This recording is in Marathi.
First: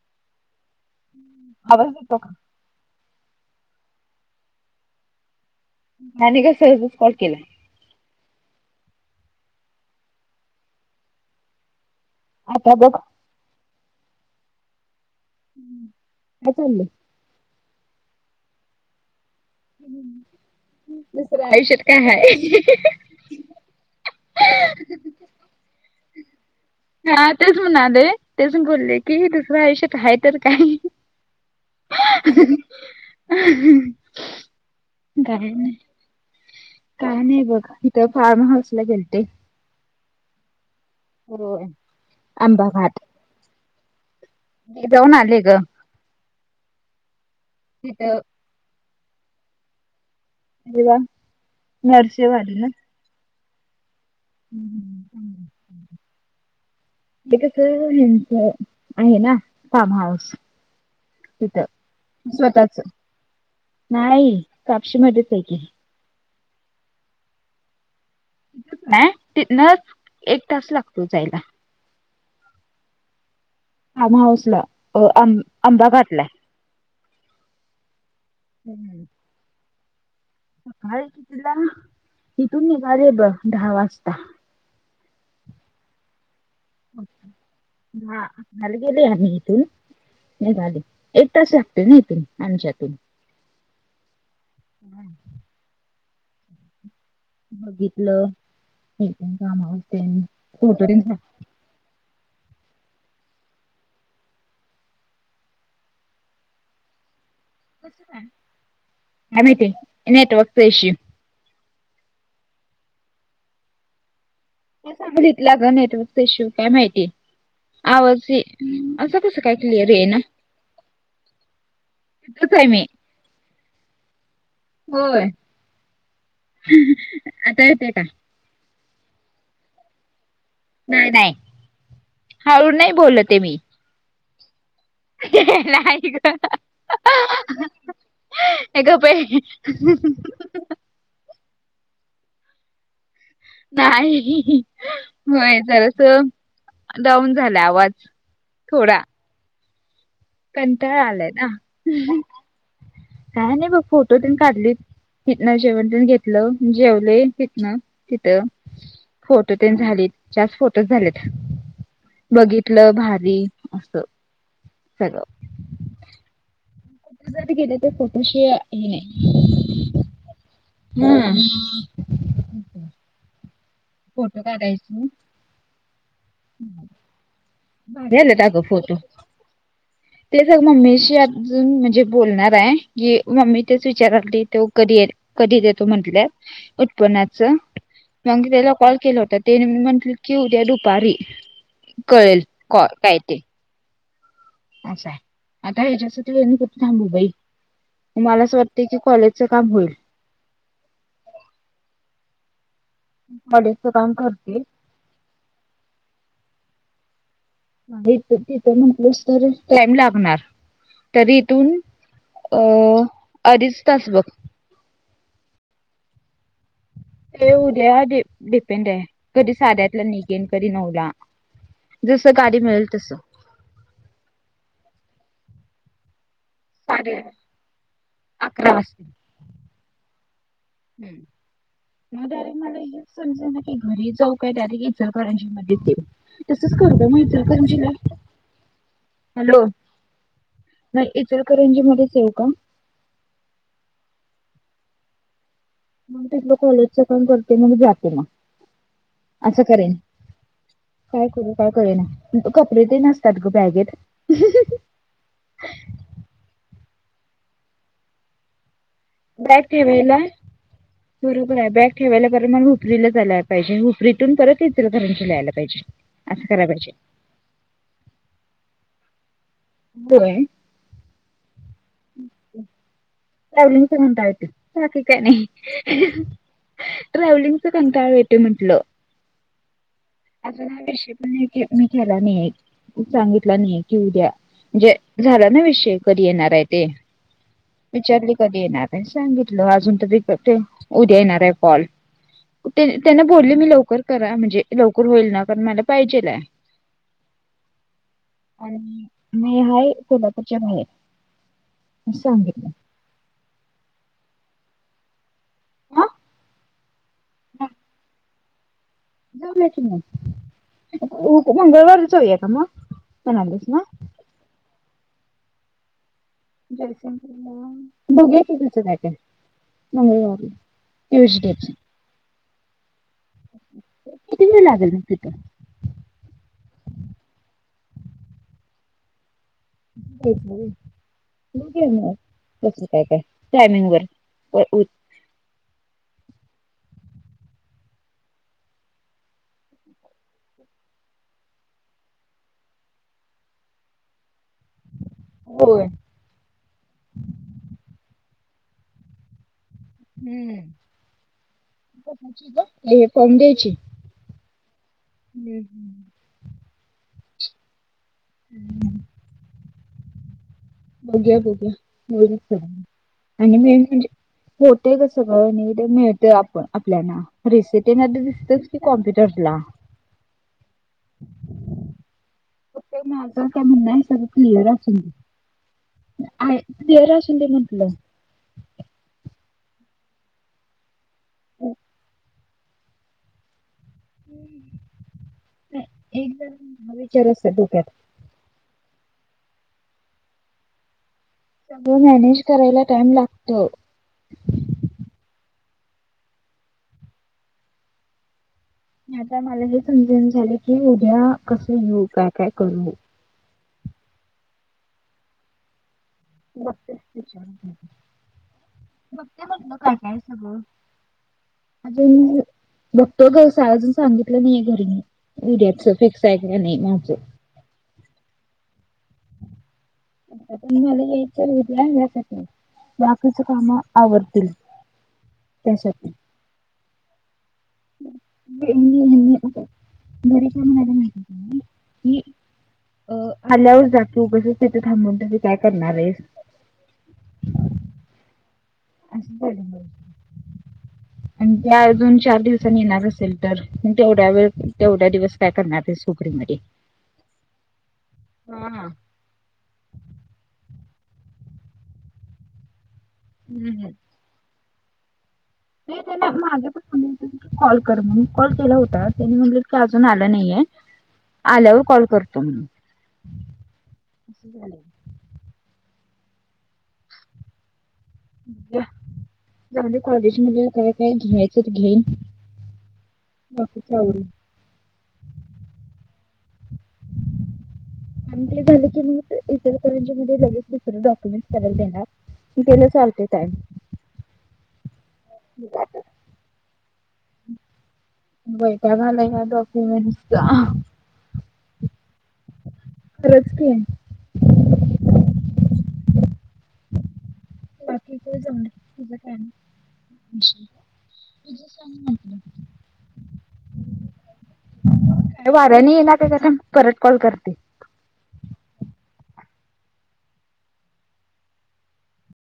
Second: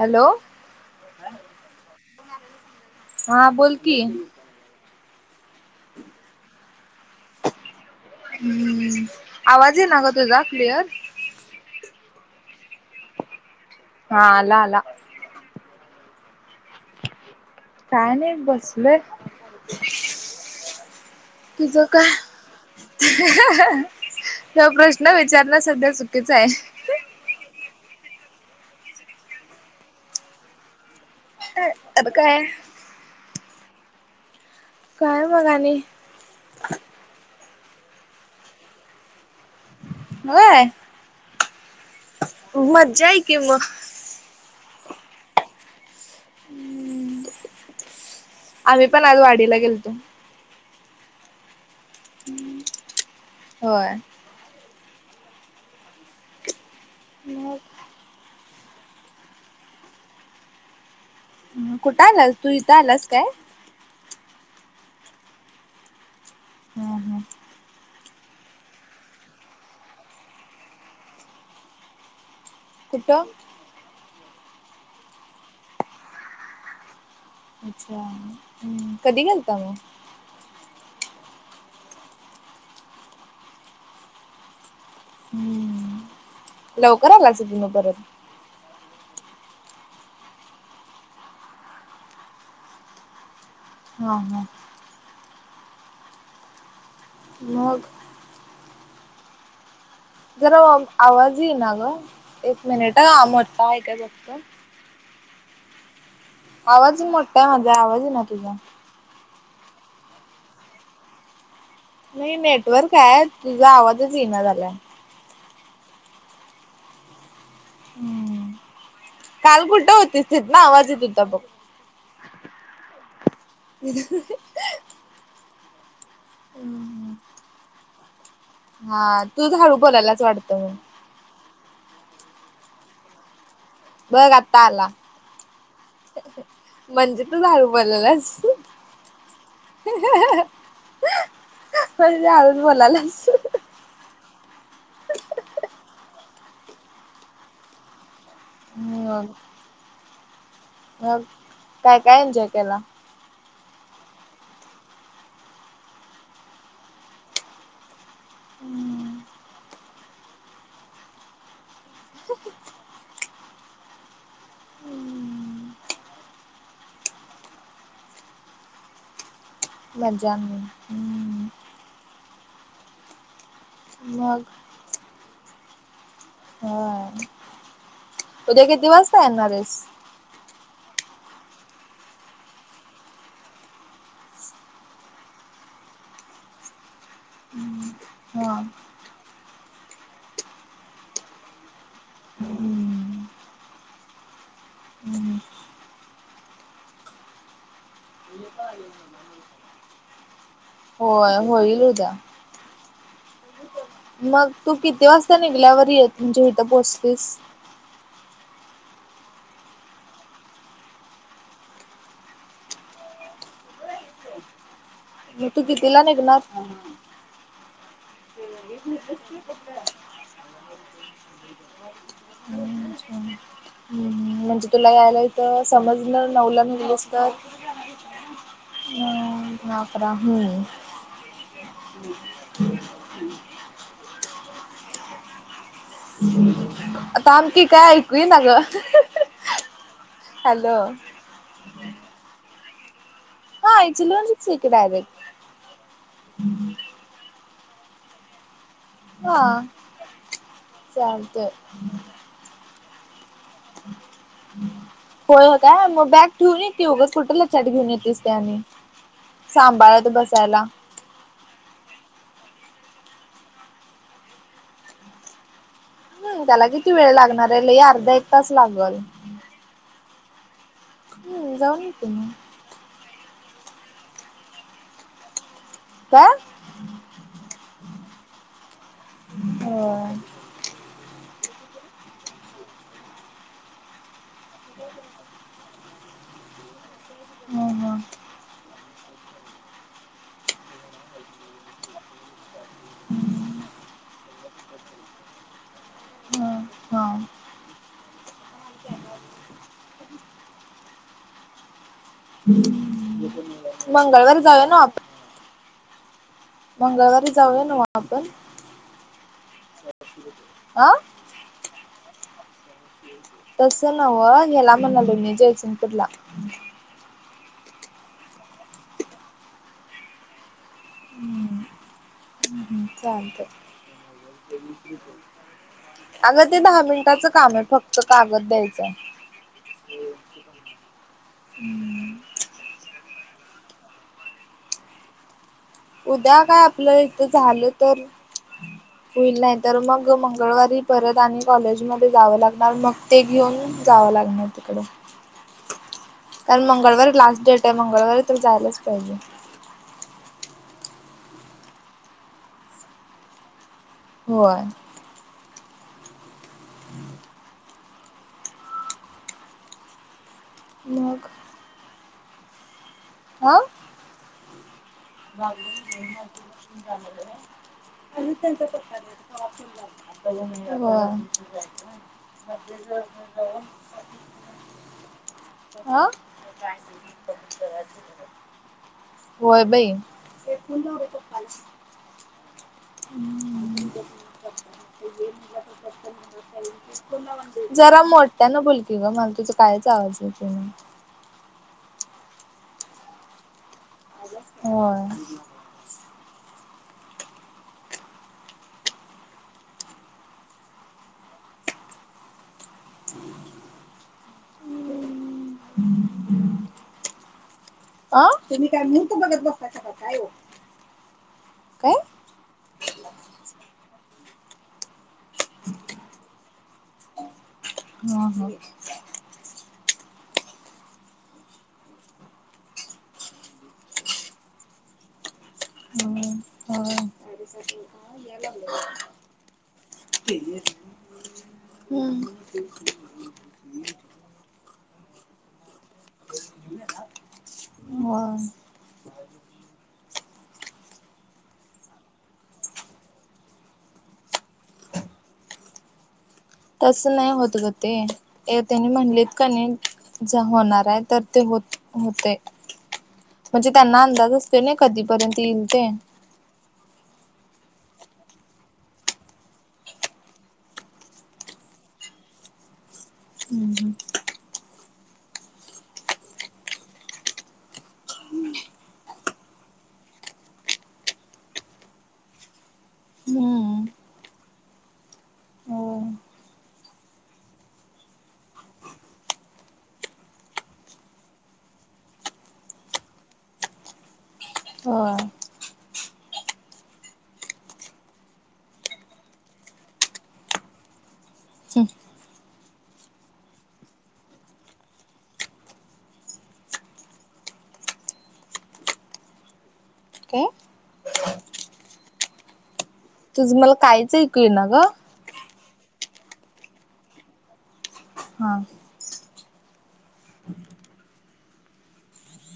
हॅलो आवाज देतो का? हा बोलकीि आणि का स को केला. हम्म आवाजही ना ग तो जा कलिअर आता बघ. हा अला आला आला. काय चाललं. काय नाही बसलं. दुसरं आयुष्यात काय ह त प्रश्न विचारण सध्या चुकीचं आहे. हा तेच म्हणाले तेच बोलले की दुसरं आयुष्यात आहेय तर काही ह अ का का काय मग आणि नाही. काय नाही बघ इथं फार्म हाऊस ला गेलते होय होय. आंबा मज्जा आहे कि मग म देऊन आले ग हम्म तिथं आम्ही पण आज वाडीला गेलतो एव नरसेवाली ना हो ह् क का मग स च आहे ना कामऊस तिथ कुठं आलास तू इथं स्वतःच आलास काय नाही कापशी मध्येच आहे की हम्म हम् नाही नच एक तास लागतो जायला कुठ फार्म हाऊस ला अहबादाघाट ला अच्छा हम् हम्म कधी घलता म सकाळी कि तिला इिथून निघ रे ब दहा वाजता हम्म लवकर आलाच तु्ही परत मल गेले आम्ही इथून निघाले एक तास लागते ना इथून आमच्यातून हा हम हम् मग बघितलं हे कामा जरा आवाज येई ना ग एक मिनिटमरता आहे काय फक्त आवाज मोठा आहे माझा आवाज ना तुझा आम ते नेटवर्क कश नाही नेटवर्क आहे तुझा आवाजच येना झालाय सांगितलं ग नेटवर्क इश्यू काय माहिती आहे. आवाज ये हम्म असं कसं काय काल कुठं क्लिअर आहे ना. होतीस तिथनं आवाज येत च आहे मी ह होय आता येतंय का? हा तुच हळू बोलल्यास वाटतं. नाय नाय हळू नाय बोल ते मी. बघ आता आला. नाय ग म्हणजे तूच हळू [unintelligible] बोलायलास ए गप्प अय्य. म्हणून तु हळूच बोलालास. नाही ही ही म्हणजे अस डाऊन झाला आवाज. हम्म! कंटाळ आलाय ना काय काय एन्जॉय केला? काय नाही बघ फोटो तेन काढलीत. हिथंन जेवण तेन घेतलं जेवले हिथंन तिथं. फोटो तेन झालीत जास्त फोटो झालेत. बघितलं भारी असं. बग. जर ती गेले तर पोटोशी हे नाही. मजान्ग हम्म. फोटो काढायच. हा भारी उद्या किती वाजता येणारेस. ते जर मम्मीशी अजून म्हणजे बोलणार आहे की मम्मी तेच विचाराली तो कधी येल. कधी देतो म्हटल्यात उत्पन्नाचं. मग हा. त्यला कॉल केला होता त्यनी म्हटलं की उद्या दुपारी. कळेल कॉ काय हम्म. ते. अस आहे आता ह्याच्यासाठीनी कुठ थांबू बाई. मला असं वाटतं की कॉलेजचं काम होईल. हो होईल उद्या. कॉलेजच काम मग करतीस. तू किती वाजता निघल्यावर ये म्हणजे इथं पोहचतेस. इथ तिथं म्हंटलीस तर टाईम लागणार. तरी इथून अ अडीच तास बघ. मग तू कितीला निघनार. हे उद्या डिपेंड आहे कधी साध्यातला निघेन कधी नवला. जस गाडी मिळेल तसं. हम्म म्हणजे तुला यायला इथ समजण नवला. साडे अकरा नाफरा [unintelligible] [unintelligible] समजा ना की घरी जाऊ काय डायरेक्ट इचलकरंजी मध्ये येऊ. तसच करू देना थांब की इचलकरंजीला, काय ऐकू येईना गं. हॅलो हॅलो नाही. इचलकरंजीमध्येच येऊ का? हा इचलंजीत ये डायरेक्ट. मग तिथलं कॉलेजच काम करते मग मी जाते ना. हा. असं करेन काय चालतंय. करू काय कळेना. कपडे तेन असत्यात ग बॅगेत. होय काय मग बॅग ठेऊन ये की उगच कुठ लचाठ घेऊन येतीस ते आणि बॅग सांभाळत ठेवायला बसायला. बरोबर आहे बॅग ठेवायला बर मग हुपरीला जायला पाहिजे हुपरीतून परत इचलकरंजीला यायला पाहिजे. हम्म असं त्याला कराय पाहिजे किती वेळ लागणार हाय लय अर्धा एक तास लागल. व्हय! हम्म जाऊन येते मी. नवीनच म्हणता येतंय बाकी काय नाही. काय? ट्रॅव्हलिंगचा कंटाळा येतोय म्हंटल. होय. [unintelligible] अस हा विषय पण आहे की मी केला नाही सांगितला नाही की उद्या. जे झालं ना विषय, कधी येणार आहे ते. हं हं विचारली कधी येणार आहे सांगितलं अजून तरी [unintelligible] उद्या येणार आहे कॉल. तेन-त्यांना बोलले मी लवकर करा, म्हणजे लवकर होईल ना, कारण मला पाहिजेल. हा. आणि मी हाय कोल्हापूरच्या [unintelligible] असं सांगितलं मंगळवारी जाऊ ना आप हा मंगळवारी जाऊया ना व आपण. जाउया कि आ? मग, मंगळवारी जाऊया का मग? म्हणालीस ना तसं नव्ह याला म्हण [unintelligible] जयसिंगपूरला. जयसिंगपूला दोघे [unintelligible] तुच का मंगळवारी. यज घ [unintelligible] ह्म चाल किती वेळ लागेल मग तिथं? अगं ते दहा मिनिटाचं काम ये फक्त, कागद द्यायचा. [unintelligible] हम्म तस काय-काय टायमिंग वर [unintelligible] उद्या काय आपलं इथं झालं तर [inaudible] होईल नाही तर मग मंगळवारी परत आणि कॉलेजमध्ये जावं लागणार मग ते घेऊन जावं लागणार तिकड. होय. कारण मंगळवारी लास्ट डेट ये, मंगळवारी तर जायलाच पाहिजे. हम्म. [unintelligible] फोन द्यायची. होय. हम् ह. हम्म [unintelligible] हम्म. मग बघूया-बघूया [unintelligible] आणि हा मेन म्हणजे होते गं सगळं नीट मिळते, आप-आपल्याला रिसिटी न दिसत की कॉम्प्युटर ला. ह माझ काय म्हणन [unintelligible] ह सगळ क्लीअर असून अं? आय क्लिअर असून दे म्हटलं होय बाई. हे फुललंत फल एक जण हा विचार असतो [unintelligible] [unintelligible] डोक्यात जरा मोठ. त्यांना बोलकी ग, माला तझा कायच आवाज नाई. सगळं मॅनेज करायला टाइम लागतो. होय. आता मला हे समजून झालं की, उद्या कस येऊ काय- काय करू? [unintelligible] बघतेच विचारून अं? तुम्ही काय मूहर्त बघत बसता काय ओ? अज बघतोय ग सळ अजून सांगितलं नाहीये घरी मी. [unintelligible] डेट फिक्स आहे नाही माझ. [unintelligible] हं हं. आ म्हाला यायचसाठी [unintelligible] बाकीचे काम आवरतील. हो हो. [unintelligible] [unintelligible] आहे काय म्हणाले माहिती आहे का? की हम्म [unintelligible] आल्यावर जा की. उगाचच तिथे थांबून तिथे काय करणार आहेस? ह. [unintelligible] आणि त्या अजून चार दिवसांनी येणार असेल तर? तेवढ्या वेळ, तेवढ्या दिवस काय करणारेस? [unintelligible] तसं नाही होत ग ते. त्यांनी म्हणलेत का नाही? जे होणार आहे तर ते होतय. म्हणजे त्यांना अंदाज असतो ना? कधीपर्यंत येईल. ते [unintelligible] म्हण कॉल कर म्हणून. कॉल केला होता त्यानी म्हटलं की अजून आलं नाहीये. आल्यावर कॉल करतो म्हणून. हम्म असं झालं [unintelligible] कॉलेज मध्ये काय घ्यायचं ते घेईन. बाकी हम्म [unintelligible] हम्म झालं की मग, इचलकरंजीमध्ये लगेच दुसरे डॉक्युमेंट स तयार करणार. ते ला चालते टाईम. हां. जातो. वैताग आलाय [unintelligible] हो खरच की. बाकी तो [unintelligible] काय तुझं सांग म्हटलं. तुझं मला काहीच ऐकू येईना ग. वार लई ये ना. थांब परत कॉल करते. हा